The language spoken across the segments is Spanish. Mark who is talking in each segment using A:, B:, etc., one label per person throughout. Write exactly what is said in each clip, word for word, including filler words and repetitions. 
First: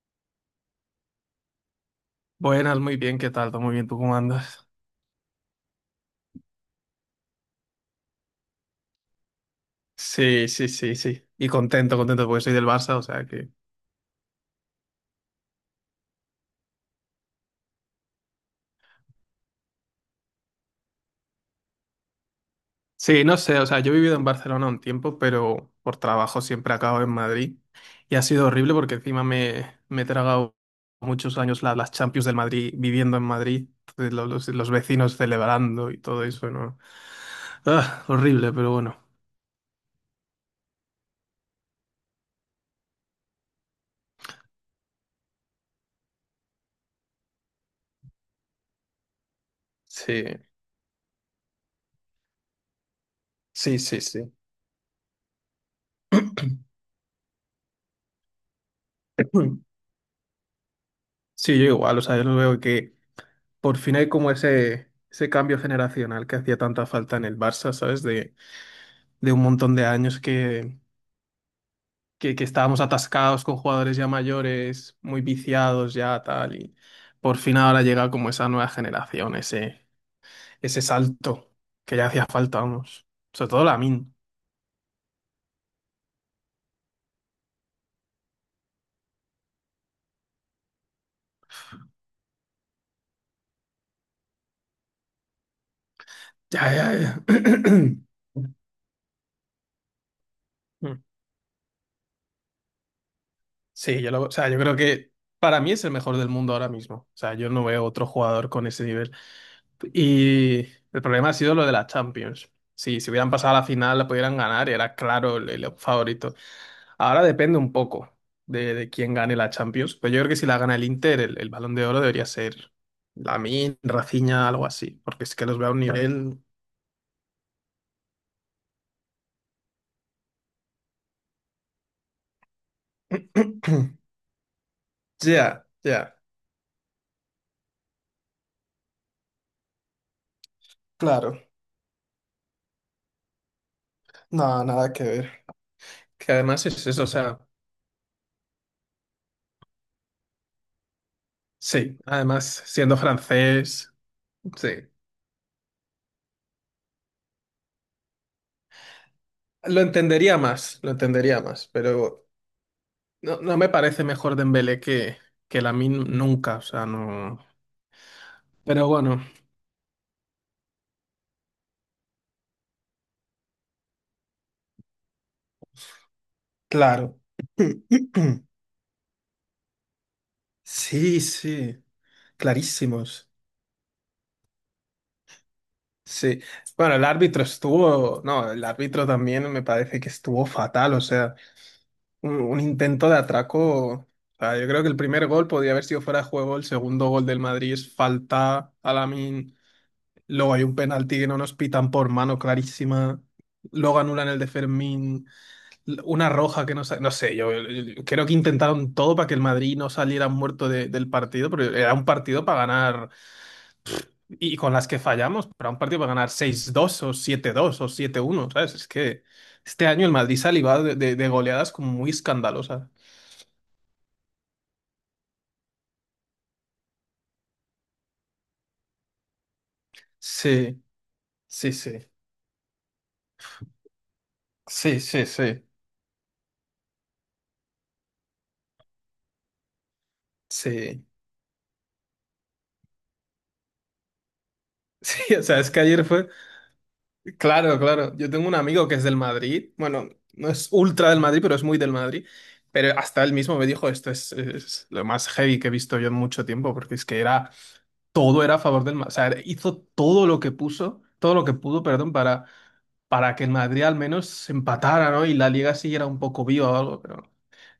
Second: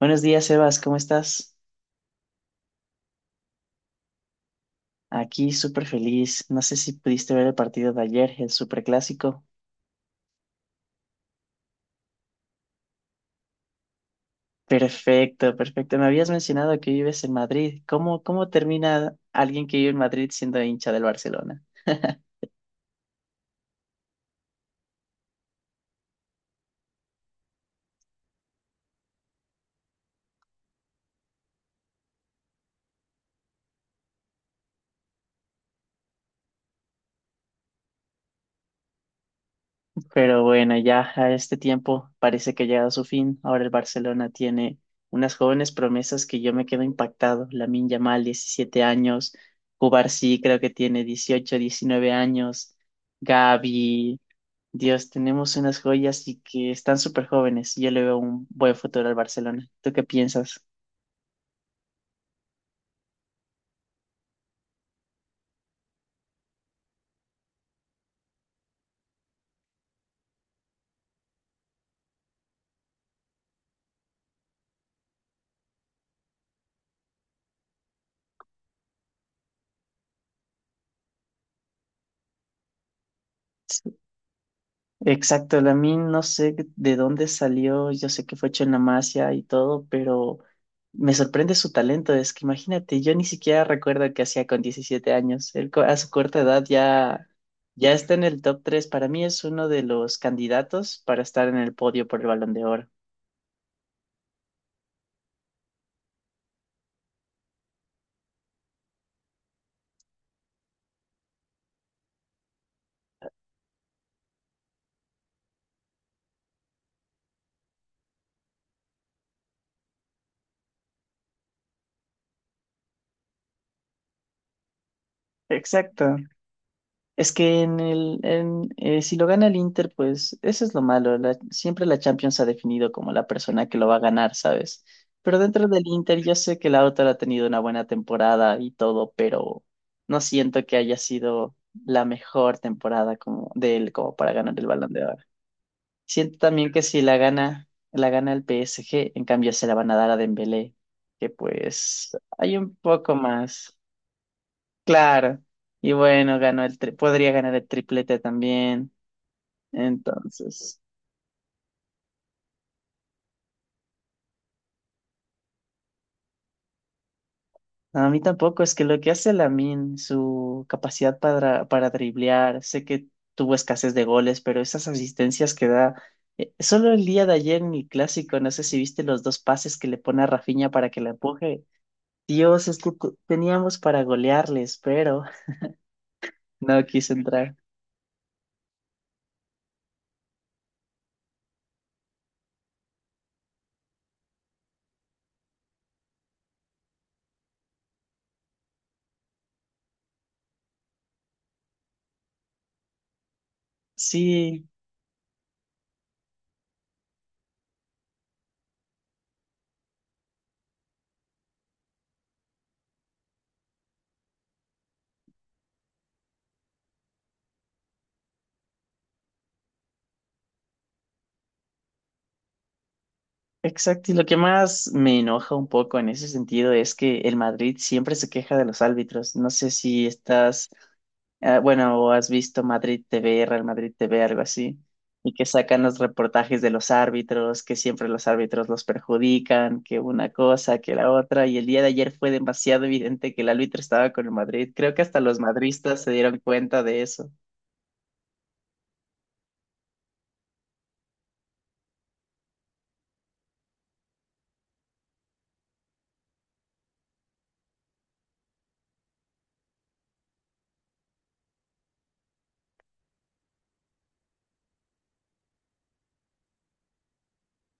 A: Buenos días, Sebas, ¿cómo estás?
B: Buenas, muy bien, ¿qué tal? ¿Todo muy bien? ¿Tú cómo andas?
A: Aquí súper feliz. No sé si pudiste ver el partido de ayer, el superclásico.
B: Sí, sí, sí, sí. Y contento, contento porque soy del Barça, o sea que.
A: Perfecto, perfecto. Me habías mencionado que vives en Madrid. ¿Cómo, cómo termina alguien que vive en Madrid siendo hincha del Barcelona?
B: Sí, no sé, o sea, yo he vivido en Barcelona un tiempo, pero por trabajo siempre acabo en Madrid. Y ha sido horrible porque encima me, me he tragado muchos años la- las Champions del Madrid viviendo en Madrid. Entonces, lo- los, los vecinos celebrando y todo eso, ¿no? Ah, horrible, pero bueno.
A: Pero bueno, ya a este tiempo parece que ha llegado a su fin. Ahora el Barcelona tiene unas jóvenes promesas que yo me quedo impactado. Lamine Yamal, diecisiete años.
B: Sí,
A: Cubarsí creo que tiene dieciocho diecinueve años.
B: sí, sí,
A: Gavi,
B: sí.
A: Dios, tenemos unas joyas y que están súper jóvenes. Yo le veo un buen futuro al Barcelona. ¿Tú qué piensas?
B: Sí, yo igual, o sea, yo lo veo que por fin hay como ese, ese cambio generacional que hacía tanta falta en el Barça, ¿sabes? De, de un montón de años que, que, que estábamos atascados con jugadores ya mayores, muy viciados ya, tal. Y por fin ahora llega como esa nueva generación, ese, ese salto que ya hacía falta, vamos. Sobre todo Lamin.
A: Exacto, Lamine, no sé de dónde salió, yo sé que fue hecho en la Masia y todo, pero me sorprende su talento. Es que imagínate, yo ni siquiera recuerdo qué hacía con diecisiete años. Él co- a su corta edad
B: Ya, ya, ya.
A: ya, ya está en el top tres. Para mí es uno de los candidatos
B: Mm.
A: para estar en el podio por el Balón de Oro.
B: Sí, yo lo- o sea, yo creo que para mí es el mejor del mundo ahora mismo. O sea, yo no veo otro jugador con ese nivel. Y el problema ha sido lo de la Champions. Sí, si hubieran pasado a la final, la pudieran ganar, era claro el, el favorito. Ahora depende un poco de, de quién gane la Champions. Pero yo creo que si la gana el Inter, el, el Balón de Oro debería ser Lamine, Rafinha, algo así. Porque es que los veo a un
A: Exacto.
B: nivel.
A: Es que en el, en, eh, si lo gana el Inter, pues eso es lo malo. La- siempre la Champions ha definido como la persona que lo va a ganar, ¿sabes? Pero dentro
B: Ya,
A: del
B: ya,
A: Inter yo sé que Lautaro ha tenido una buena temporada y todo, pero no siento que haya
B: claro.
A: sido la mejor temporada como, de él como para ganar
B: No,
A: el Balón
B: nada
A: de
B: que
A: Oro.
B: ver. Que
A: Siento
B: además
A: también que
B: es
A: si
B: eso, o
A: la
B: sea,
A: gana, la gana el P S G, en cambio se la van a dar a Dembélé, que
B: sí,
A: pues hay
B: además
A: un
B: siendo
A: poco más.
B: francés, sí.
A: Claro. Y bueno, ganó el tri- podría ganar el triplete también.
B: Lo entendería más,
A: Entonces,
B: lo entendería más, pero no, no me parece mejor Dembélé que, que Lamine nunca, o sea, no.
A: a mí tampoco, es que
B: Pero
A: lo que
B: bueno,
A: hace Lamin, su capacidad para, para driblear, sé que tuvo escasez de goles, pero esas asistencias que da, eh, solo el
B: claro.
A: día de ayer en el clásico, no sé si viste los dos pases que le pone a Rafinha para que la
B: Sí,
A: empuje.
B: sí,
A: Dios, es que te-
B: clarísimos.
A: teníamos para golearles, pero
B: Sí.
A: no
B: Bueno, el
A: quiso
B: árbitro
A: entrar.
B: estuvo, no, el árbitro también me parece que estuvo fatal, o sea, un, un intento de atraco. O sea, yo creo que el primer gol podía haber sido fuera de juego, el segundo gol del Madrid es falta a Lamine, luego hay un penalti que no nos pitan por mano clarísima, luego anulan el de
A: Sí,
B: Fermín. Una roja que no sa- No sé, yo, yo creo que intentaron todo para que el Madrid no saliera muerto de- del partido, pero era un partido para ganar, y con las que fallamos, pero era un partido para ganar seis dos o siete dos o siete uno, ¿sabes? Es que este año el Madrid se ha librado de, de- de goleadas como muy escandalosas.
A: exacto, y lo que más me enoja un poco en ese sentido es que el Madrid siempre se queja de los árbitros. No sé si estás,
B: Sí,
A: ah,
B: sí, sí,
A: bueno, o has visto Madrid T V, Real Madrid T V, algo así,
B: sí, sí,
A: y que
B: sí,
A: sacan los reportajes de los árbitros, que siempre los árbitros los perjudican, que una cosa, que
B: sí.
A: la otra, y el día de ayer fue demasiado evidente que el árbitro estaba con el Madrid. Creo que hasta
B: Sí,
A: los
B: o sea, es que
A: madristas
B: ayer
A: se
B: fue,
A: dieron cuenta de eso.
B: claro, claro. Yo tengo un amigo que es del Madrid. Bueno, no es ultra del Madrid, pero es muy del Madrid. Pero hasta él mismo me dijo, esto es, es lo más heavy que he visto yo en mucho tiempo, porque es que era, todo era a favor del Madrid. O sea, hizo todo lo que puso, todo lo que pudo, perdón, para, para que el Madrid al menos se empatara, ¿no? Y la liga siguiera un poco viva o algo, pero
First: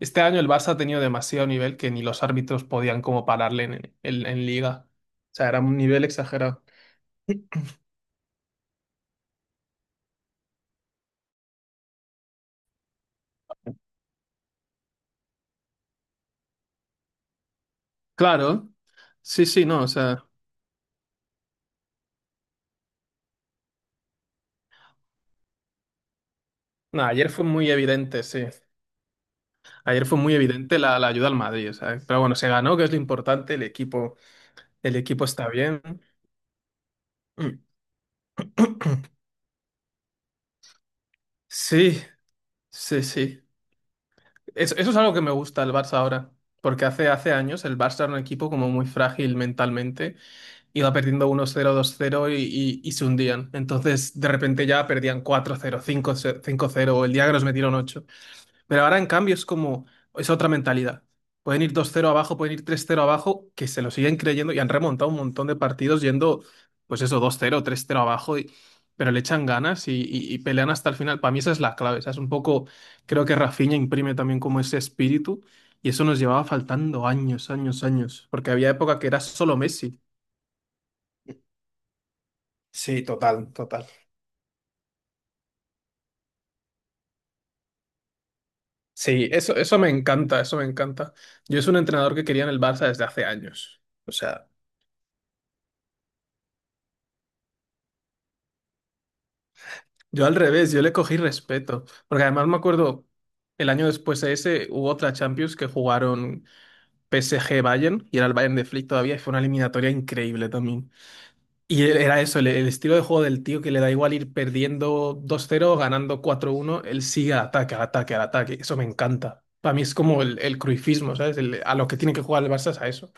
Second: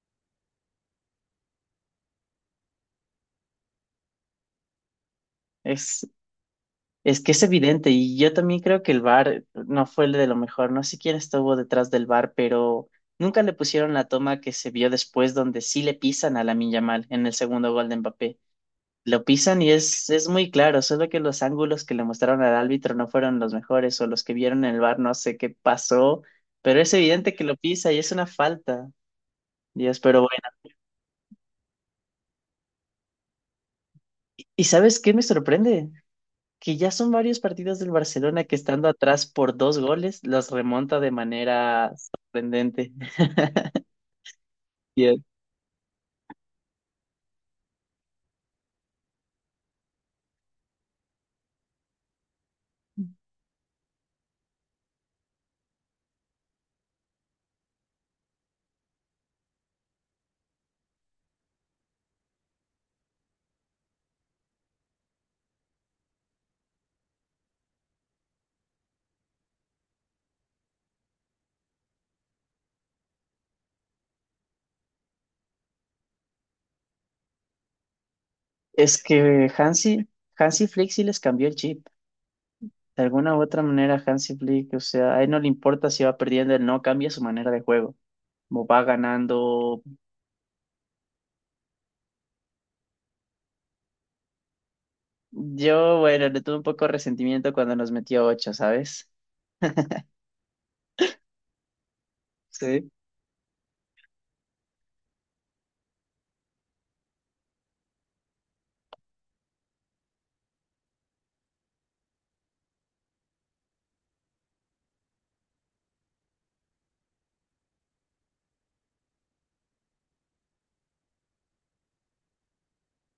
B: este año el Barça ha tenido demasiado nivel que ni los árbitros podían como pararle en, en en liga. O sea, era un nivel
A: Es
B: exagerado.
A: Es que es evidente y yo también creo que el V A R no fue el de lo mejor. No sé quién estuvo detrás del V A R, pero nunca le pusieron la toma que se vio después donde sí le pisan a Lamine Yamal en el segundo gol de Mbappé.
B: Claro.
A: Lo
B: Sí,
A: pisan
B: sí,
A: y
B: no, o
A: es,
B: sea.
A: es muy claro, solo que los ángulos que le mostraron al árbitro no fueron los mejores o los que vieron en el V A R no sé qué pasó, pero es
B: No, ayer
A: evidente que
B: fue
A: lo
B: muy
A: pisa y es
B: evidente,
A: una
B: sí.
A: falta. Dios,
B: Ayer fue
A: pero bueno.
B: muy evidente la, la ayuda al Madrid, ¿sabes? Pero bueno, se ganó, que es lo importante, el equipo,
A: ¿Y
B: el
A: sabes qué me
B: equipo está bien.
A: sorprende? Que ya son varios
B: Mm.
A: partidos del Barcelona que estando atrás por dos goles, los remonta de manera
B: Sí,
A: sorprendente.
B: sí, sí. Eso, eso es algo que
A: Bien.
B: me gusta del Barça ahora, porque hace, hace años el Barça era un equipo como muy frágil mentalmente, iba perdiendo uno cero, dos cero y, y, y se hundían. Entonces, de repente ya perdían cuatro cero, cinco cero, cinco cero. O el día que nos metieron ocho. Pero ahora, en cambio, es como, es otra mentalidad. Pueden ir dos cero abajo, pueden ir tres cero abajo, que se lo siguen creyendo y han remontado un montón de partidos yendo, pues eso, dos cero tres cero abajo, y- pero le echan ganas y, y- y pelean hasta el final. Para mí esa es la clave. O sea, es un poco, creo que Rafinha imprime también como ese espíritu y eso nos llevaba faltando años, años, años, porque había época
A: Es
B: que era
A: que
B: solo Messi.
A: Hansi, Hansi Flick sí les cambió el chip. De
B: Sí,
A: alguna u
B: total,
A: otra
B: total.
A: manera, Hansi Flick, o sea, a él no le importa si va perdiendo, él no cambia su manera de juego. Como va
B: Sí, eso, eso
A: ganando.
B: me encanta, eso me encanta. Yo es un entrenador que quería en el Barça desde hace años. O sea.
A: Yo, bueno, le tuve un poco de resentimiento cuando nos metió ocho, ¿sabes?
B: Yo al revés, yo le cogí respeto, porque además me
A: Sí.
B: acuerdo el año después de ese hubo otra Champions que jugaron P S G Bayern y era el Bayern de Flick todavía y fue una eliminatoria increíble también. Y e- era eso, el, el estilo de juego del tío que le da igual ir perdiendo dos cero o ganando cuatro uno, él sigue al ataque, al ataque, al ataque. Eso me encanta. Para mí es como el, el cruifismo, ¿sabes? El- a lo que tiene que jugar el Barça es a eso.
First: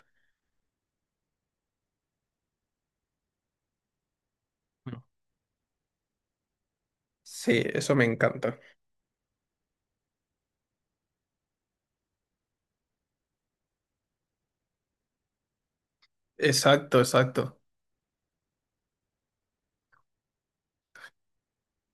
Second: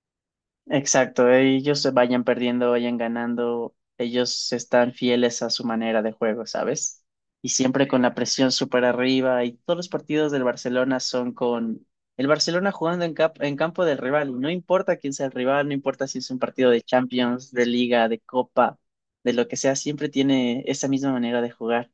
A: Exacto, ellos se vayan perdiendo, vayan ganando, ellos están fieles a su manera de juego, ¿sabes? Y
B: Sí,
A: siempre
B: eso
A: con
B: me
A: la presión
B: encanta.
A: súper arriba y todos los partidos del Barcelona son con el Barcelona jugando en, cap- en campo del rival y no importa quién sea el rival, no importa si es un partido de
B: Exacto,
A: Champions,
B: exacto.
A: de Liga, de Copa, de lo que sea, siempre tiene esa misma manera de jugar.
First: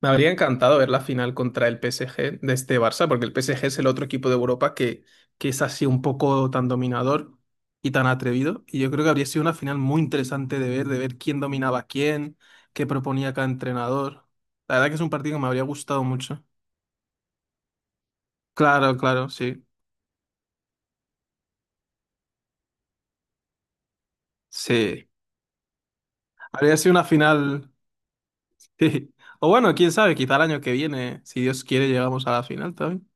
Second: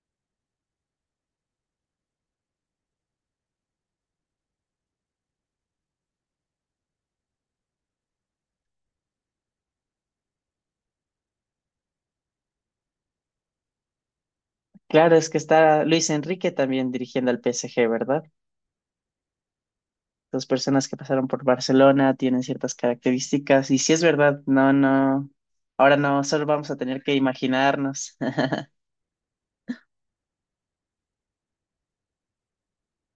B: Me habría encantado ver la final contra el P S G de este Barça, porque el P S G es el otro equipo de Europa que, que es así un poco tan dominador y tan atrevido. Y yo creo que habría sido una final muy interesante de ver, de ver quién dominaba a quién, qué proponía cada entrenador. La verdad que es un
A: Claro, es
B: partido
A: que
B: que me habría
A: está
B: gustado
A: Luis
B: mucho.
A: Enrique también dirigiendo al P S G, ¿verdad?
B: Claro, claro, sí.
A: Las personas que pasaron por Barcelona tienen ciertas características. Y si es verdad, no,
B: Sí.
A: no. Ahora no, solo vamos a
B: Habría sido
A: tener
B: una
A: que
B: final.
A: imaginarnos.
B: Sí. O bueno, quién sabe, quizá el año que viene, si Dios quiere, llegamos a la final también.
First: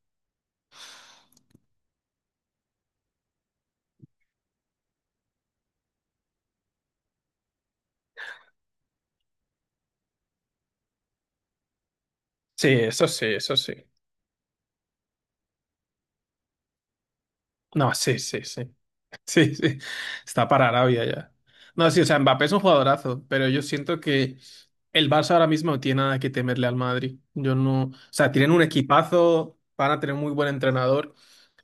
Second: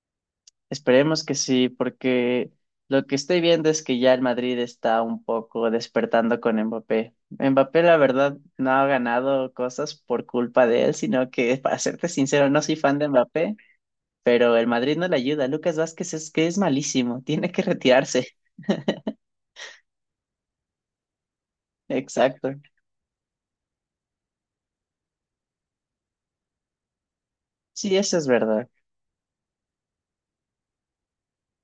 A: Esperemos que sí, porque lo que estoy viendo es que ya el Madrid está un poco despertando con Mbappé. Mbappé, la verdad, no ha ganado cosas por culpa de él, sino que, para serte sincero, no
B: Sí,
A: soy fan de
B: eso sí,
A: Mbappé,
B: eso sí.
A: pero el Madrid no le ayuda. Lucas Vázquez es que es malísimo, tiene que
B: No, sí,
A: retirarse.
B: sí, sí. Sí, sí, está para Arabia ya. No, sí, o sea, Mbappé es
A: Exacto.
B: un jugadorazo, pero yo siento que el Barça ahora mismo no tiene nada que temerle al Madrid. Yo no, o
A: Sí, eso es
B: sea, tienen un
A: verdad.
B: equipazo, van a tener un muy buen entrenador,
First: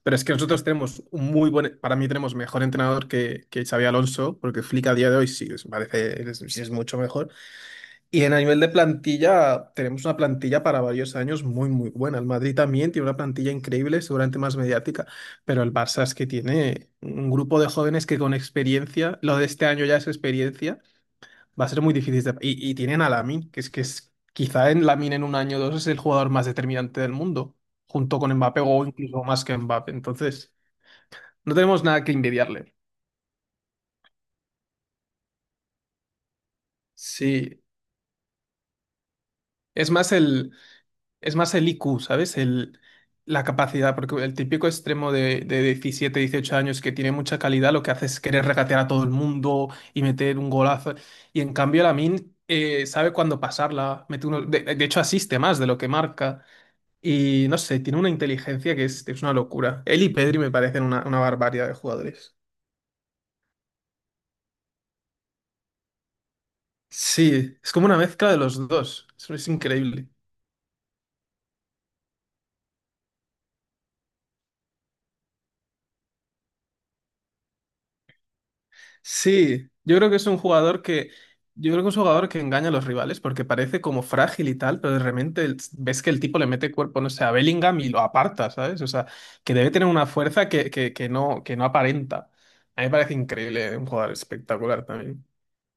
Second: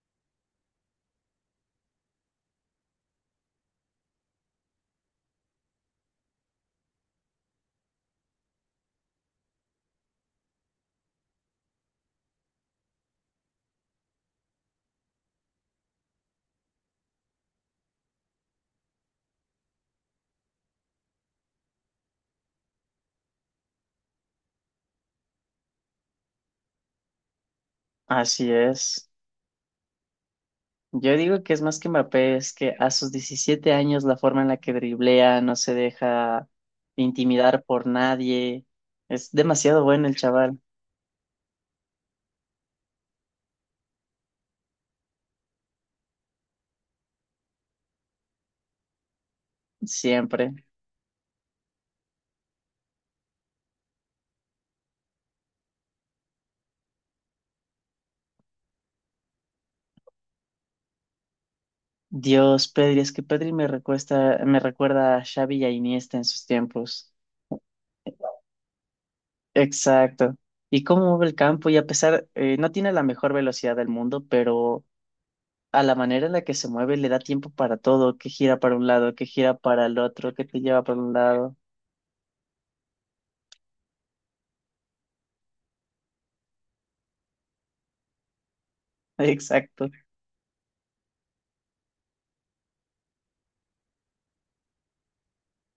B: pero es que nosotros tenemos un muy buen, para mí tenemos mejor entrenador que, que Xavi Alonso, porque Flick a día de hoy sí, es- parece, es, sí es mucho mejor. Y en a nivel de plantilla, tenemos una plantilla para varios años muy, muy buena. El Madrid también tiene una plantilla increíble, seguramente más mediática, pero el Barça es que tiene un grupo de jóvenes que con experiencia, lo de este año ya es experiencia, va a ser muy difícil de. Y, y tienen a Lamine, que es que es, quizá en Lamine en un año o dos es el jugador más determinante del mundo, junto con
A: Así
B: Mbappé o
A: es.
B: incluso más que Mbappé. Entonces,
A: Yo digo que
B: no
A: es más
B: tenemos
A: que
B: nada que
A: Mbappé, es que
B: envidiarle.
A: a sus diecisiete años la forma en la que driblea, no se deja
B: Sí,
A: intimidar por nadie. Es demasiado
B: es
A: bueno
B: más
A: el
B: el...
A: chaval,
B: Es más el I Q, ¿sabes? El, la capacidad, porque el típico extremo de, de diecisiete dieciocho años que tiene mucha calidad, lo que hace es querer regatear a todo el mundo y meter un
A: siempre.
B: golazo. Y en cambio, Lamin sabe cuándo pasarla. Mete uno, de, de hecho, asiste más de lo que marca. Y no sé, tiene una inteligencia que es, es una locura. Él y Pedri me parecen una, una barbaridad de jugadores.
A: Dios, Pedri, es que Pedri me recuesta, me recuerda a Xavi y a Iniesta en sus tiempos.
B: Sí, es como una mezcla de los dos. Eso es increíble.
A: Exacto. Y cómo mueve el campo, y a pesar, eh, no tiene la mejor velocidad del mundo, pero a la manera en la que se mueve le da tiempo para todo, que gira para un lado, que gira
B: Sí,
A: para
B: yo
A: el
B: creo que es
A: otro,
B: un
A: que te
B: jugador
A: lleva para
B: que,
A: un lado.
B: yo creo que es un jugador que engaña a los rivales porque parece como frágil y tal, pero de repente el- ves que el tipo le mete cuerpo, no sé, a Bellingham y lo aparta, ¿sabes? O sea, que debe tener
A: Exacto.
B: una fuerza que, que, que no, que no aparenta. A mí me parece increíble, un jugador espectacular también.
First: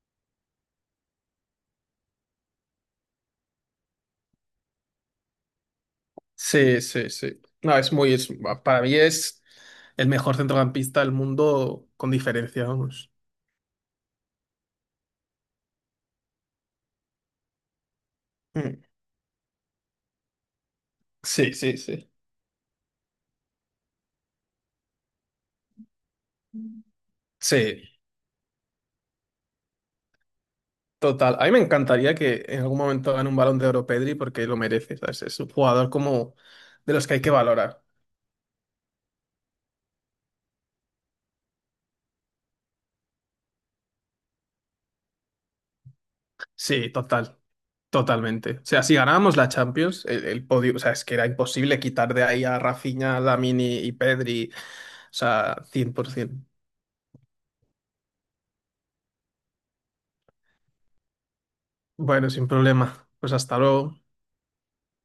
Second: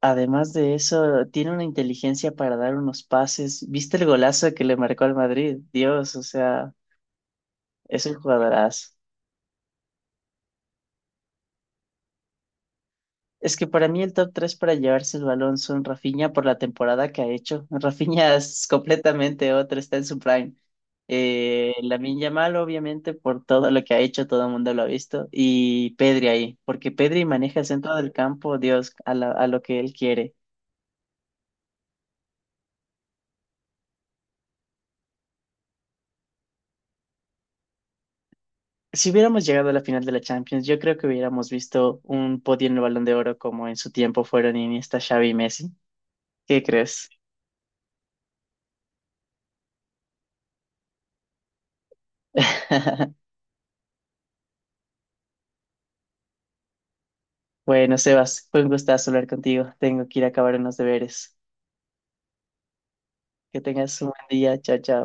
A: Además de eso, tiene una inteligencia para dar unos pases. ¿Viste el golazo que le marcó al Madrid? Dios, o sea,
B: Sí, sí, sí. No, es
A: es
B: muy,
A: un
B: es- para
A: jugadorazo.
B: mí es el mejor centrocampista del mundo con diferencia, vamos.
A: Es que para mí el top tres para llevarse el balón son Rafinha por la temporada que ha hecho. Rafinha es
B: Mm.
A: completamente otro, está en su prime.
B: Sí,
A: Eh,
B: sí, sí.
A: Lamine Yamal, obviamente, por todo lo que ha hecho, todo el mundo lo ha visto. Y Pedri ahí, porque Pedri maneja el
B: Sí.
A: centro del campo, Dios, a la- a lo que él quiere.
B: Total, a mí me encantaría que en algún momento gane un balón de oro Pedri porque lo merece, ¿sabes? Es un jugador como de los que hay que valorar.
A: Si hubiéramos llegado a la final de la Champions, yo creo que hubiéramos visto un podio en el Balón de Oro como en su tiempo fueron Iniesta, Xavi y Messi. ¿Qué
B: Sí,
A: crees?
B: total, totalmente. O sea, si ganábamos la Champions, el, el podio, o sea, es que era imposible quitar de ahí a Rafinha, Lamini y Pedri, o sea, cien por ciento.
A: Bueno, Sebas, fue un gustazo hablar contigo. Tengo que ir a acabar unos deberes.
B: Bueno, sin problema. Pues hasta
A: Que
B: luego.
A: tengas un buen día. Chao, chao.